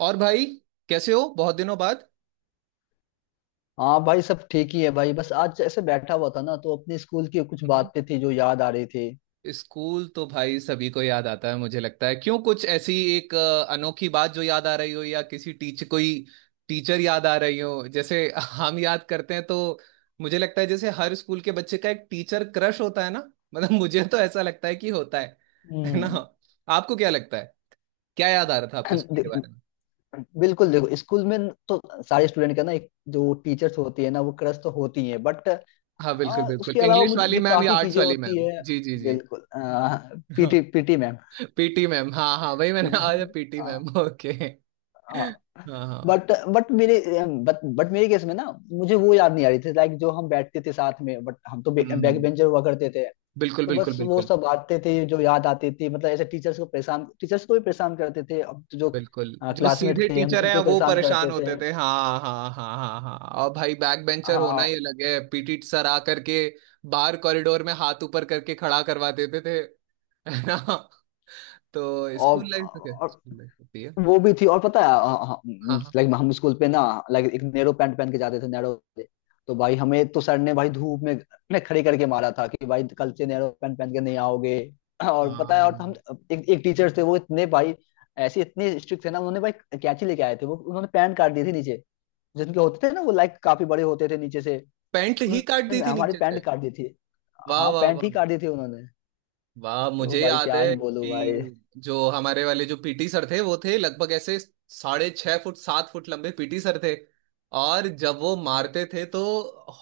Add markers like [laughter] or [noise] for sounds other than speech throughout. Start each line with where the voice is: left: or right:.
right: और भाई कैसे हो? बहुत दिनों बाद।
left: हाँ भाई, सब ठीक ही है भाई। बस आज ऐसे बैठा हुआ था ना, तो अपने स्कूल की कुछ
right: हम्म।
left: बातें थी जो याद आ रही थी।
right: स्कूल तो भाई सभी को याद आता है, मुझे लगता है। क्यों, कुछ ऐसी एक अनोखी बात जो याद आ रही हो, या किसी टीचर, कोई टीचर याद आ रही हो जैसे [laughs] हम याद करते हैं तो। मुझे लगता है जैसे हर स्कूल के बच्चे का एक टीचर क्रश होता है ना। मतलब मुझे तो ऐसा लगता है कि होता है ना?
left: हम्म।
right: आपको क्या लगता है? क्या याद आ रहा था आपको
left: [clears throat]
right: स्कूल के
left: दे-
right: बारे में?
left: बिल्कुल देखो, स्कूल में तो सारे स्टूडेंट का ना एक जो टीचर्स होती है ना, वो क्रश तो होती है, बट
right: हाँ बिल्कुल बिल्कुल,
left: उसके अलावा
right: इंग्लिश
left: मुझे
right: वाली
left: भी
right: मैम या
left: काफी
right: आर्ट्स
left: चीजें
right: वाली
left: होती
right: मैम,
left: है।
right: जी जी जी।
left: बिल्कुल। PT
right: [laughs]
left: PT ma'am.
right: PT ma'am, हाँ हाँ, वही मैंने आज पीटी मैम, ओके। हाँ हाँ।
left: बट बट मेरे बट मेरे केस में ना मुझे वो याद नहीं आ रही थी, लाइक जो हम बैठते थे साथ में, बट हम तो बैक
right: हम्म।
left: बेंचर हुआ करते थे।
right: बिल्कुल
left: तो
right: बिल्कुल
left: बस वो
right: बिल्कुल।
left: सब बांटते थे जो याद आती थी। मतलब ऐसे टीचर्स को परेशान, टीचर्स को भी परेशान करते थे। अब तो जो
right: बिल्कुल जो सीधे
left: क्लासमेट थे हम
right: टीचर हैं
left: उनको भी
right: वो
left: परेशान
right: परेशान
left: करते थे।
right: होते थे, हाँ हाँ हाँ हाँ हाँ। और भाई बैक बेंचर होना ही
left: हाँ।
right: अलग है। पीटी सर आ करके बाहर कॉरिडोर में हाथ ऊपर करके खड़ा करवा देते थे, है ना? तो
left: और,
right: स्कूल लाइफ तो क्या
left: और
right: स्कूल लाइफ होती है।
left: वो भी थी। और पता
right: हाँ
left: है,
right: हाँ
left: लाइक हम स्कूल पे ना लाइक एक नैरो पैंट पहन के जाते थे नैरो। तो भाई हमें तो सर ने भाई धूप में ने खड़े करके मारा था कि भाई कल से नैरो पैंट पहन के नहीं आओगे। और पता है, और हम
right: हाँ,
left: एक एक टीचर थे वो इतने भाई ऐसे इतने स्ट्रिक्ट थे ना, उन्होंने भाई कैंची लेके आए थे वो, उन्होंने पैंट काट दी थी नीचे। जिनके होते थे ना वो लाइक काफी बड़े होते थे नीचे से।
right: पैंट ही काट दी
left: उन्होंने
right: थी
left: हमारी
right: नीचे
left: पैंट
right: से?
left: काट दी थी।
right: वाह
left: हाँ,
right: वाह
left: पैंट
right: वाह।
left: ही काट दी थी उन्होंने।
right: वाह,
left: तो
right: मुझे
left: भाई
right: याद
left: क्या ही
right: है
left: बोलूं भाई।
right: कि जो हमारे वाले जो पीटी सर थे, वो थे लगभग ऐसे 6½ फुट 7 फुट लंबे पीटी सर थे। और जब वो मारते थे तो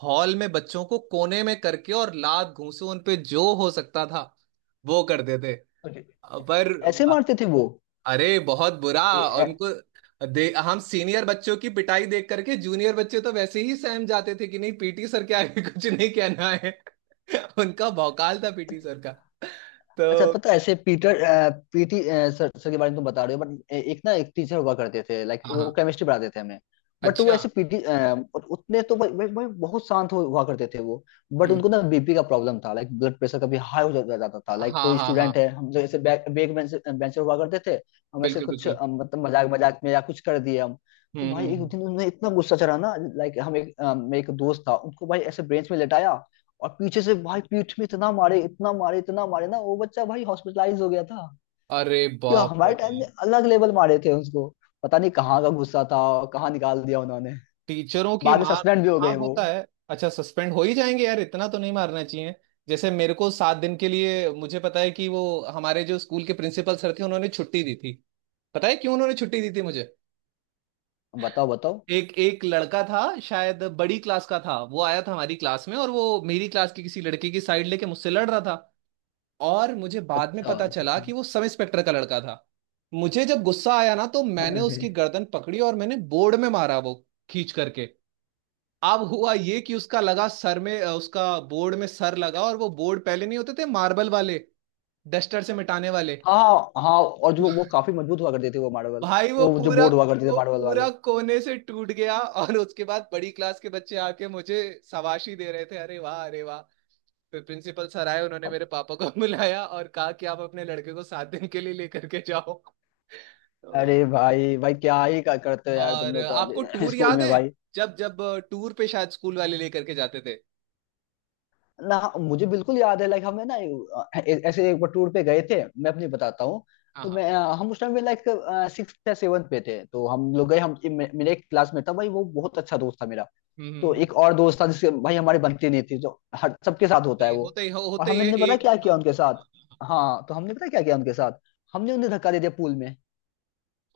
right: हॉल में बच्चों को कोने में करके और लात घूंसे उन पे जो हो सकता था वो करते थे।
left: Okay.
right: पर,
left: ऐसे मारते थे वो।
right: अरे बहुत बुरा।
left: ए-
right: और
left: ए-
right: उनको दे, हम सीनियर बच्चों की पिटाई देख करके जूनियर बच्चे तो वैसे ही सहम जाते थे कि नहीं, पीटी सर के आगे कुछ नहीं कहना है। [laughs] उनका भौकाल था पीटी सर का,
left: अच्छा
right: तो।
left: पता है, ऐसे पीटर पीटी सर सर के बारे में तुम बता रहे हो, बट एक ना एक टीचर हुआ करते थे लाइक
right: हाँ
left: वो
right: हाँ,
left: केमिस्ट्री पढ़ाते थे हमें। बट वो
right: अच्छा।
left: ऐसे पीटी उतने तो वो बहुत शांत हुआ करते थे वो। बट
right: हम्म।
left: उनको ना बीपी का प्रॉब्लम था, लाइक ब्लड प्रेशर कभी हाई हो जाता था लाइक
right: हाँ
left: कोई
right: हाँ हाँ,
left: स्टूडेंट है। हम जो ऐसे बैक बैक बेंचर हुआ करते थे, हम ऐसे
right: बिल्कुल
left: कुछ
right: बिल्कुल।
left: मतलब मजाक मजाक में या कुछ कर दिए हम। तो
right: हम्म हम्म
left: भाई एक
right: हम्म।
left: दिन उन्हें इतना गुस्सा चढ़ा ना, लाइक हम एक मेरा एक दोस्त था, उनको भाई ऐसे बेंच में लेटाया और पीछे से भाई पीठ में इतना मारे इतना मारे इतना मारे ना, वो बच्चा भाई हॉस्पिटलाइज हो गया था।
right: अरे
left: क्यों
right: बाप रे
left: हमारे टाइम में
right: बाप।
left: अलग लेवल मारे थे उसको। पता नहीं कहाँ का गुस्सा था और कहाँ निकाल दिया उन्होंने।
right: टीचरों की
left: बाद में
right: मार।
left: सस्पेंड भी हो
right: हाँ
left: गए वो।
right: होता है, अच्छा सस्पेंड हो ही जाएंगे यार, इतना तो नहीं मारना चाहिए। जैसे मेरे को 7 दिन के लिए, मुझे पता है कि वो हमारे जो स्कूल के प्रिंसिपल सर थे, उन्होंने छुट्टी दी थी। पता है क्यों उन्होंने छुट्टी दी थी मुझे?
left: बताओ बताओ।
right: एक एक लड़का था, शायद बड़ी क्लास का था, वो आया था हमारी क्लास में, और वो मेरी क्लास की किसी लड़के की साइड लेके मुझसे लड़ रहा था। और मुझे बाद में
left: अच्छा
right: पता
left: अच्छा
right: चला
left: अच्छा।
right: कि वो सब इंस्पेक्टर का लड़का था। मुझे जब गुस्सा आया ना तो मैंने
left: अरे।
right: उसकी गर्दन पकड़ी और मैंने बोर्ड में मारा वो, खींच करके। अब हुआ ये कि उसका लगा सर में, उसका बोर्ड में सर लगा, और वो बोर्ड पहले नहीं होते थे मार्बल वाले, डस्टर से मिटाने वाले।
left: हाँ हाँ, और जो वो काफी मजबूत हुआ करते थे वो मार्बल,
right: भाई वो
left: वो जो
right: पूरा,
left: बोर्ड हुआ करते थे
right: वो
left: मार्बल
right: पूरा
left: वाले।
right: कोने से टूट गया। और उसके बाद बड़ी क्लास के बच्चे आके मुझे शाबाशी दे रहे थे, अरे वाह अरे वाह। फिर प्रिंसिपल सर आए, उन्होंने
left: अब-
right: मेरे पापा को [laughs] बुलाया और कहा कि आप अपने लड़के को 7 दिन के लिए लेकर के जाओ। तो,
left: अरे भाई भाई क्या ही करते हो यार, तुम
right: और
left: लोग
right: आपको
left: कॉलेज
right: टूर
left: [laughs] स्कूल
right: याद
left: में
right: है?
left: भाई।
right: जब जब टूर पे शायद स्कूल वाले लेकर के जाते थे।
left: ना मुझे बिल्कुल याद है, लाइक हमें ना ऐसे एक बार टूर पे गए थे, मैं अपनी बताता हूँ।
right: हाँ
left: तो
right: हाँ।
left: मैं हम उस टाइम में लाइक सिक्स या सेवन्थ पे थे, तो हम लोग गए, हम मेरे एक क्लासमेट था भाई, वो बहुत अच्छा दोस्त था मेरा।
right: हम्म हम्म,
left: तो
right: हम्म।
left: एक और दोस्त था जिसके भाई हमारी बनती नहीं थी, जो हर सबके साथ
right: होते
left: होता है
right: ही
left: वो।
right: होते ही
left: और
right: होते ही है
left: हमने पता
right: एक,
left: क्या
right: हाँ,
left: किया उनके
right: हाँ,
left: साथ।
right: हाँ, हाँ।
left: हाँ, तो हमने पता क्या किया उनके साथ। हमने उन्हें धक्का दे दिया पूल में।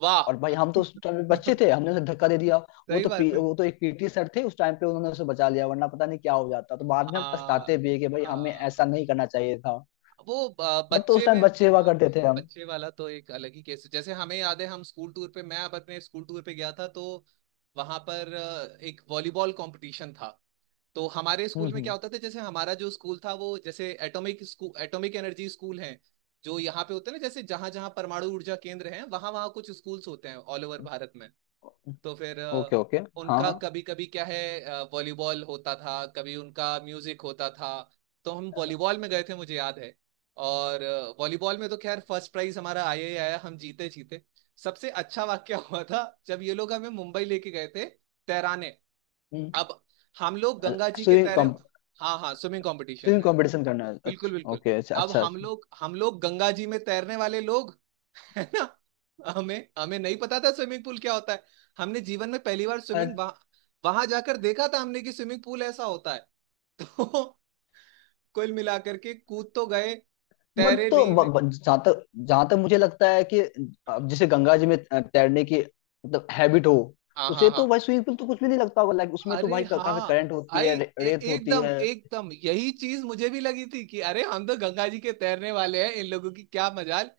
right: वाह।
left: और भाई हम तो उस टाइम पे बच्चे
right: [laughs]
left: थे, हमने उसे धक्का दे दिया।
right: सही बात है।
left: वो तो एक पीटी सर थे उस टाइम पे, उन्होंने उसे बचा लिया, वरना पता नहीं क्या हो जाता। तो बाद में हम
right: हाँ
left: पछताते भी है कि भाई हमें
right: हाँ।
left: ऐसा नहीं करना चाहिए था।
right: वो
left: बट तो उस
right: बच्चे
left: टाइम
right: में,
left: बच्चे हुआ
right: हाँ,
left: करते
right: हाँ,
left: थे हम।
right: बच्चे वाला तो एक अलग ही केस है। जैसे हमें याद है हम स्कूल टूर पे, मैं अब अपने स्कूल टूर पे गया था तो वहां पर एक वॉलीबॉल कंपटीशन था। तो हमारे स्कूल में क्या
left: हम्म।
right: होता था, जैसे हमारा जो स्कूल था वो जैसे atomic school, atomic energy school है, जो यहाँ पे होते हैं ना, जैसे जहां जहां परमाणु ऊर्जा केंद्र हैं वहां वहां कुछ स्कूल्स होते हैं ऑल ओवर भारत में। तो फिर
left: ओके ओके। हाँ
right: उनका
left: हाँ।
right: कभी कभी क्या है, वॉलीबॉल होता था, कभी उनका म्यूजिक होता था। तो हम वॉलीबॉल में गए थे मुझे याद है। और वॉलीबॉल में तो खैर फर्स्ट प्राइज हमारा आया ही आया, हम जीते जीते। सबसे अच्छा वाक्य हुआ था जब ये लोग हमें मुंबई लेके गए थे तैराने। अब हम लोग गंगा जी के
left: स्विमिंग।
right: तैरे। हाँ हाँ, स्विमिंग कंपटीशन
left: स्विमिंग
right: में।
left: कंपटीशन करना है,
right: बिल्कुल
left: अच्छा
right: बिल्कुल।
left: ओके, अच्छा
right: अब
left: अच्छा।
right: हम लोग गंगा जी में तैरने वाले लोग, [laughs] है ना? हमें हमें नहीं पता था स्विमिंग पूल क्या होता है। हमने जीवन में पहली बार स्विमिंग वहां, वहां जाकर देखा था हमने कि स्विमिंग पूल ऐसा होता है। [laughs] तो कुल मिलाकर के कूद तो गए,
left: बट
right: तैरे
left: तो
right: भी।
left: जहाँ तक मुझे लगता है कि अब जैसे गंगा जी में तैरने की मतलब हैबिट हो,
right: हाँ हाँ
left: उसे तो
right: हाँ।
left: भाई स्विमिंग पूल तो कुछ भी नहीं लगता होगा, लाइक उसमें तो
right: अरे
left: भाई काफी
right: हाँ।
left: करंट होती
right: आई,
left: है, रेत होती
right: एकदम
left: है।
right: एकदम, यही चीज मुझे भी लगी थी कि अरे हम तो गंगा जी के तैरने वाले हैं, इन लोगों की क्या मजाल।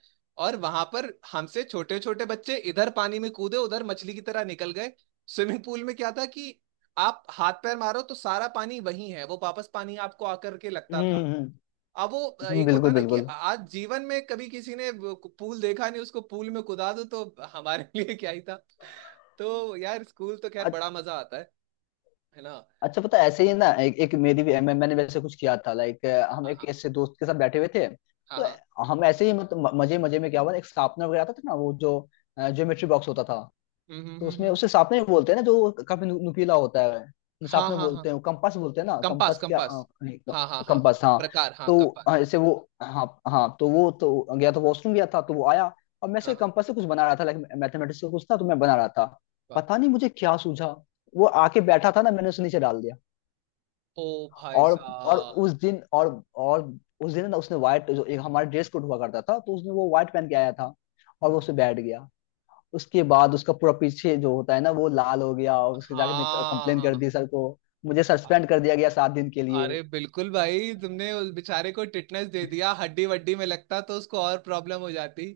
right: और वहां पर हमसे छोटे छोटे बच्चे इधर पानी में कूदे उधर मछली की तरह निकल गए। स्विमिंग पूल में क्या था कि आप हाथ पैर मारो तो सारा पानी वही है, वो वापस पानी आपको आकर के लगता
left: हम्म
right: था।
left: हम्म
right: अब वो एक होता
left: बिल्कुल
right: ना कि
left: बिल्कुल।
right: आज जीवन में कभी किसी ने वो पूल देखा नहीं, उसको पूल में कुदा दो तो हमारे [laughs] लिए क्या ही था। तो यार स्कूल तो खैर
left: अ-
right: बड़ा मजा आता है ना?
left: अच्छा पता है, ऐसे ही ना एक मेरी भी मैंने वैसे कुछ किया था, लाइक हम
right: हाँ
left: एक
right: हाँ
left: ऐसे दोस्त के साथ बैठे हुए थे।
right: हाँ हाँ।
left: तो हम ऐसे ही मतलब मजे मजे में क्या हुआ, एक शार्पनर वगैरह आता था ना वो जो ज्योमेट्री बॉक्स होता था।
right: हम्म हम्म
left: तो
right: हम्म,
left: उसमें
right: हम्म।
left: उसे सापने बोलते हैं ना, जो काफी नुकीला होता है।
right: हाँ
left: सापने
right: हाँ हाँ,
left: बोलते हैं, कंपास बोलते हैं ना,
right: कंपास
left: कंपास क्या,
right: कंपास, हाँ हाँ हाँ
left: कंपास हाँ।
right: प्रकार, हाँ
left: तो हाँ,
right: कंपास।
left: जैसे वो। हाँ हाँ, तो वो तो गया था, वॉशरूम गया था, तो वो आया। और मैं
right: हाँ
left: से
right: हाँ,
left: कंपास से कुछ बना रहा था, लाइक मैथमेटिक्स का कुछ था तो मैं बना रहा था।
right: वाह।
left: पता नहीं मुझे क्या सूझा। वो आके बैठा था ना, मैंने उसे नीचे डाल दिया।
right: ओ भाई
left: और और
right: साहब।
left: उस दिन और और उस दिन ना उसने व्हाइट, जो एक हमारा ड्रेस कोड हुआ करता था, तो उसने वो व्हाइट पहन के आया था। और वो उसे बैठ गया। उसके बाद उसका पूरा पीछे जो होता है ना वो लाल हो गया, और उसके जाके
right: हाँ
left: कंप्लेन कर
right: हाँ
left: दी सर को। मुझे
right: अ-
left: सस्पेंड कर दिया गया 7 दिन के लिए।
right: अरे बिल्कुल भाई, तुमने उस बेचारे को टिटनेस दे दिया, हड्डी वड्डी में लगता तो उसको और प्रॉब्लम हो जाती।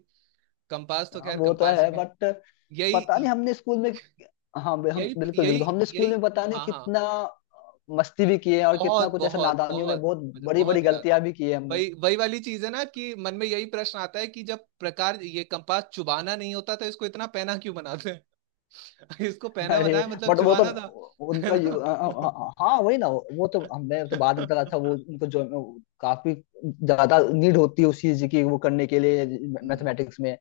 right: कंपास तो
left: हाँ,
right: खैर
left: वो तो
right: कंपास
left: है
right: है।
left: बट पता
right: यही
left: नहीं हमने स्कूल में। हाँ। हम
right: यही
left: बिल्कुल
right: यही
left: बिल्कुल, हमने स्कूल
right: यही।
left: में पता नहीं
right: हाँ हाँ।
left: कितना मस्ती भी की है, और कितना
right: बहुत
left: कुछ ऐसा
right: बहुत
left: नादानियों में,
right: बहुत।
left: बहुत
right: मुझे
left: बड़ी बड़ी
right: बहुत याद।
left: गलतियां भी की है हमने।
right: वही वही वाली चीज है ना कि मन में यही प्रश्न आता है कि जब प्रकार ये कंपास चुबाना नहीं होता तो इसको इतना पैना क्यों बनाते हैं। [laughs] इसको पैना
left: अरे।
right: बनाया मतलब
left: बट वो तो
right: चुबाना था, है
left: उनका यू-
right: ना?
left: अ- अ-
right: [laughs]
left: अ- हाँ वही ना, वो तो हमने तो बाद में पता था, वो उनको जो काफी ज्यादा नीड होती है उस चीज की वो करने के लिए
right: हम्म,
left: मैथमेटिक्स में।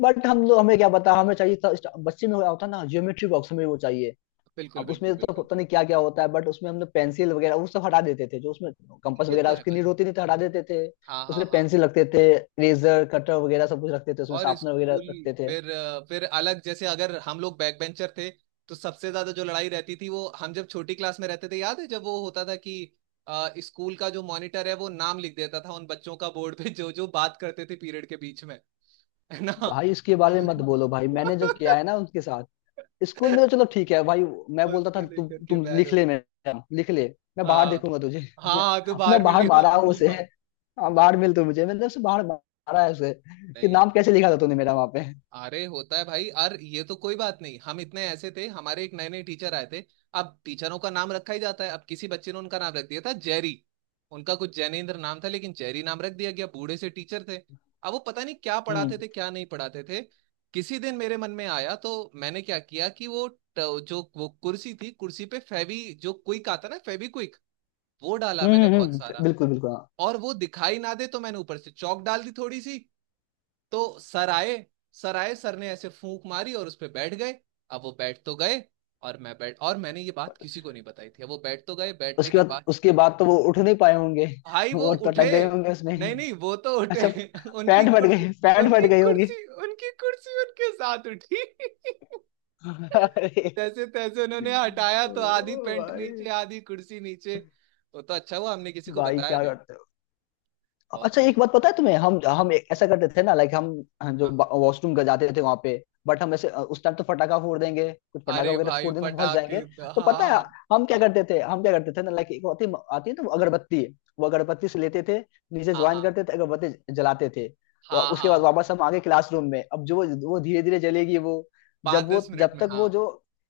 left: बट हम लोग हमें क्या पता, हमें चाहिए था बच्चे में होता ना ज्योमेट्री बॉक्स, हमें वो चाहिए।
right: बिल्कुल
left: अब
right: बिल्कुल
left: उसमें तो
right: बिल्कुल।
left: पता नहीं क्या क्या होता है, बट उसमें हमने पेंसिल वगैरह वो सब हटा देते थे, जो उसमें कंपास
right: ये तो
left: वगैरह
right: है
left: उसकी नीड
right: भाई,
left: होती नहीं तो हटा देते थे।
right: हाँ हाँ
left: उसमें
right: हाँ।
left: पेंसिल रखते थे। रेजर कटर वगैरह सब कुछ रखते थे उसमें,
right: और
left: शार्पनर वगैरह
right: स्कूल
left: रखते थे।
right: फिर फिर अलग, जैसे अगर हम लोग बैक बेंचर थे तो सबसे ज्यादा जो लड़ाई रहती थी वो, हम जब छोटी क्लास में रहते थे याद है जब वो होता था कि स्कूल का जो मॉनिटर है वो नाम लिख देता था उन बच्चों का बोर्ड पे जो जो बात करते थे पीरियड के बीच में, है ना?
left: भाई उसके बारे में मत बोलो भाई, मैंने जो किया है ना उनके साथ
right: [laughs]
left: स्कूल में, तो चलो ठीक है भाई। मैं बोलता
right: उसको
left: था,
right: लेकर के
left: तुम
right: बैर
left: लिख ले
right: होती।
left: मैम, लिख ले। मैं बाहर
right: हाँ
left: देखूंगा तुझे, [laughs]
right: हाँ, तो
left: मैं
right: बाहर
left: बाहर
right: मिली हो।
left: मारा हूँ उसे।
right: [laughs]
left: हाँ, बाहर मिल तू मुझे, मतलब उसे बाहर मारा है उसे, कि
right: नहीं।
left: नाम कैसे लिखा था तूने मेरा वहां पे।
right: अरे होता है भाई, और ये तो कोई बात नहीं। हम इतने ऐसे थे, हमारे एक नए नए टीचर आए थे, अब टीचरों का नाम रखा ही जाता है, अब किसी बच्चे ने उनका नाम रख दिया था जेरी। उनका कुछ जैनेन्द्र नाम था लेकिन जेरी नाम रख दिया गया, बूढ़े से टीचर थे। अब वो पता नहीं क्या पढ़ाते
left: हम्म
right: थे क्या नहीं पढ़ाते थे। किसी दिन मेरे मन में आया तो मैंने क्या किया कि वो जो वो कुर्सी थी, कुर्सी पे फेवी जो क्विक आता ना, फेवी क्विक, वो डाला मैंने बहुत सारा।
left: बिल्कुल बिल्कुल, हाँ।
right: और वो दिखाई ना दे तो मैंने ऊपर से चौक डाल दी थोड़ी सी। तो सर आए, सर आए, सर ने ऐसे फूंक मारी और उस पे बैठ गए। अब वो बैठ तो गए, और मैं बैठ, और मैंने ये बात किसी को नहीं बताई थी। अब वो बैठ तो गए, बैठने
left: उसके
right: के
left: बाद
right: बाद
left: उसके बाद तो वो उठ नहीं पाए होंगे,
right: भाई
left: [laughs]
right: वो
left: वो तो अटक
right: उठे,
left: गए होंगे उसमें।
right: नहीं नहीं वो तो उठे,
left: अच्छा।
right: [laughs] उनकी कुर्सी,
left: पैंट फट
right: उनकी
left: गई होगी।
right: कुर्सी, उनकी कुर्सी उनके साथ उठी। [laughs]
left: [laughs] अरे।
right: तैसे तैसे उन्होंने हटाया
left: ओ
right: तो आधी पेंट
left: भाई,
right: नीचे आधी कुर्सी नीचे। वो तो अच्छा हुआ हमने किसी को
left: भाई
right: बताया
left: क्या
right: नहीं।
left: करते।
right: बहुत
left: अच्छा
right: सारी,
left: एक बात पता है तुम्हें, हम
right: हाँ
left: हम ऐसा करते थे ना, लाइक हम जो
right: हाँ हाँ।
left: वॉशरूम का जाते थे वहां पे, बट हम ऐसे उस टाइम तो फटाका फोड़ देंगे, कुछ पटाखा
right: अरे
left: वगैरह
right: भाई
left: फोड़ देंगे तो फंस
right: पटाखे,
left: जाएंगे।
right: हाँ
left: तो
right: हाँ
left: पता है, हम क्या
right: हाँ
left: करते थे हम क्या करते थे ना, लाइक एक होती आती है ना, वो अगरबत्ती। वो अगरबत्ती से लेते थे, नीचे
right: हाँ
left: ज्वाइन
right: हाँ
left: करते थे अगरबत्ती, जलाते थे, तो
right: हाँ
left: उसके बाद
right: हाँ।
left: वापस हम आगे क्लासरूम में। अब जो वो धीरे धीरे जलेगी, वो
right: पाँच
left: जब वो
right: दस मिनट
left: जब
right: में,
left: तक
right: हाँ।
left: वो जो,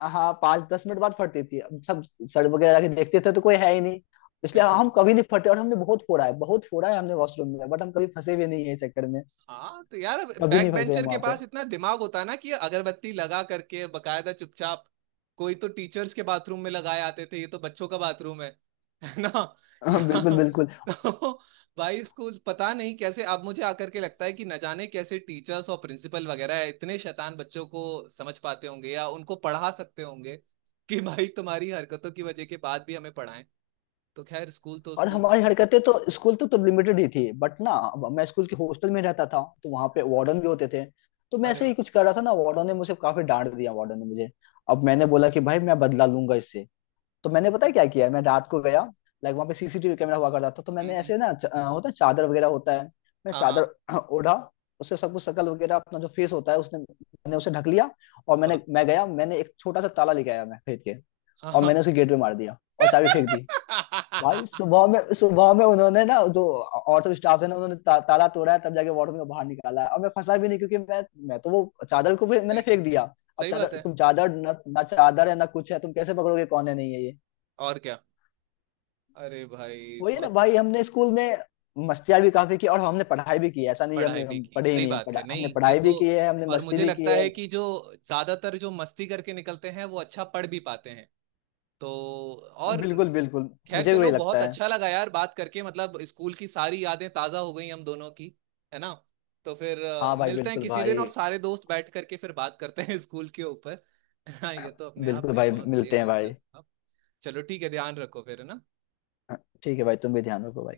left: हाँ, 5-10 मिनट बाद फटती थी। अब सब सड़ वगैरह जाके देखते थे तो कोई है ही नहीं। इसलिए
right: बिल्कुल।
left: हम कभी नहीं फटे, और हमने बहुत फोड़ा है, बहुत फोड़ा है हमने वॉशरूम में, बट हम कभी फंसे भी नहीं है इस चक्कर में।
right: हाँ तो यार,
left: कभी
right: बैक
left: नहीं फंसे हम
right: बेंचर के
left: वहाँ पे।
right: पास इतना दिमाग होता है ना, कि अगरबत्ती लगा करके बकायदा चुपचाप। कोई तो टीचर्स के बाथरूम में लगाए आते थे, ये तो बच्चों का बाथरूम है। [laughs] है ना?
left: हाँ, बिल्कुल
right: यहाँ।
left: बिल्कुल।
right: [laughs] तो भाई स्कूल पता नहीं कैसे, अब मुझे आकर के लगता है कि न जाने कैसे टीचर्स और प्रिंसिपल वगैरह इतने शैतान बच्चों को समझ पाते होंगे या उनको पढ़ा सकते होंगे, कि भाई तुम्हारी हरकतों की वजह के बाद भी हमें पढ़ाएं। तो खैर स्कूल तो
left: और
right: स्कूल।
left: हमारी हरकतें तो स्कूल तक तो लिमिटेड ही थी, बट ना अब मैं स्कूल के हॉस्टल में रहता था तो वहाँ पे वार्डन भी होते थे। तो मैं
right: अरे
left: ऐसे ही
right: वाह।
left: कुछ कर रहा था ना, वार्डन ने मुझे काफी डांट दिया, वार्डन ने मुझे। अब मैंने बोला कि भाई, मैं बदला लूंगा इससे। तो मैंने पता है क्या किया, मैं रात को गया, लाइक वहां पे सीसीटीवी कैमरा हुआ करता था। तो मैंने
right: हम्म,
left: ऐसे ना होता है चादर वगैरह, होता है मैं
right: हाँ
left: चादर
right: हाँ।
left: [clears throat] ओढ़ा। उससे सब कुछ शकल वगैरह अपना जो फेस होता है उसने, मैंने उसे ढक लिया। और
right: वाह।
left: मैं गया, मैंने एक छोटा सा ताला लेके आया, मैं खरीद के।
right: हाँ
left: और
right: हाँ।
left: मैंने उसे गेट पे मार दिया और चाबी फेंक दी। भाई, सुबह
right: [laughs]
left: में सुबह में उन्होंने ना जो और सब स्टाफ थे ना, उन्होंने ताला तोड़ा है, तब जाके वार्डन को बाहर निकाला है, और मैं फंसा भी नहीं, क्योंकि मैं तो वो चादर को भी मैंने
right: सही,
left: फेंक दिया। अब
right: सही बात
left: चादर,
right: है।
left: तुम चादर ना चादर है ना कुछ है, तुम कैसे पकड़ोगे, कौन है नहीं है ये।
right: और क्या, अरे भाई
left: वही ना
right: बहुत।
left: भाई, हमने स्कूल में मस्तियाँ भी काफी की, और हमने पढ़ाई भी की है, ऐसा नहीं है
right: पढ़ाई
left: हमने
right: भी
left: हम
right: की,
left: पढ़े ही
right: सही
left: नहीं,
right: बात है,
left: हमने
right: नहीं ये
left: पढ़ाई
right: तो।
left: भी की है, हमने
right: और
left: मस्ती
right: मुझे
left: भी की
right: लगता
left: है।
right: है कि जो ज्यादातर जो मस्ती करके निकलते हैं वो अच्छा पढ़ भी पाते हैं, तो।
left: हाँ,
right: और
left: बिल्कुल बिल्कुल।
right: खैर
left: मुझे भी वही
right: चलो, बहुत
left: लगता है।
right: अच्छा लगा यार बात करके, मतलब स्कूल की सारी यादें ताजा हो गई हम दोनों की, है ना? तो फिर
left: हाँ भाई,
right: मिलते हैं
left: बिल्कुल
right: किसी दिन,
left: भाई।
right: और सारे दोस्त बैठ करके फिर बात करते हैं [laughs] स्कूल के ऊपर। [laughs] हाँ ये तो अपने आप
left: बिल्कुल
right: में एक
left: भाई,
right: बहुत बढ़िया
left: मिलते हैं भाई।
right: दिलचस्प था। चलो ठीक है, ध्यान रखो फिर, है ना?
left: ठीक है भाई, तुम भी ध्यान रखो भाई।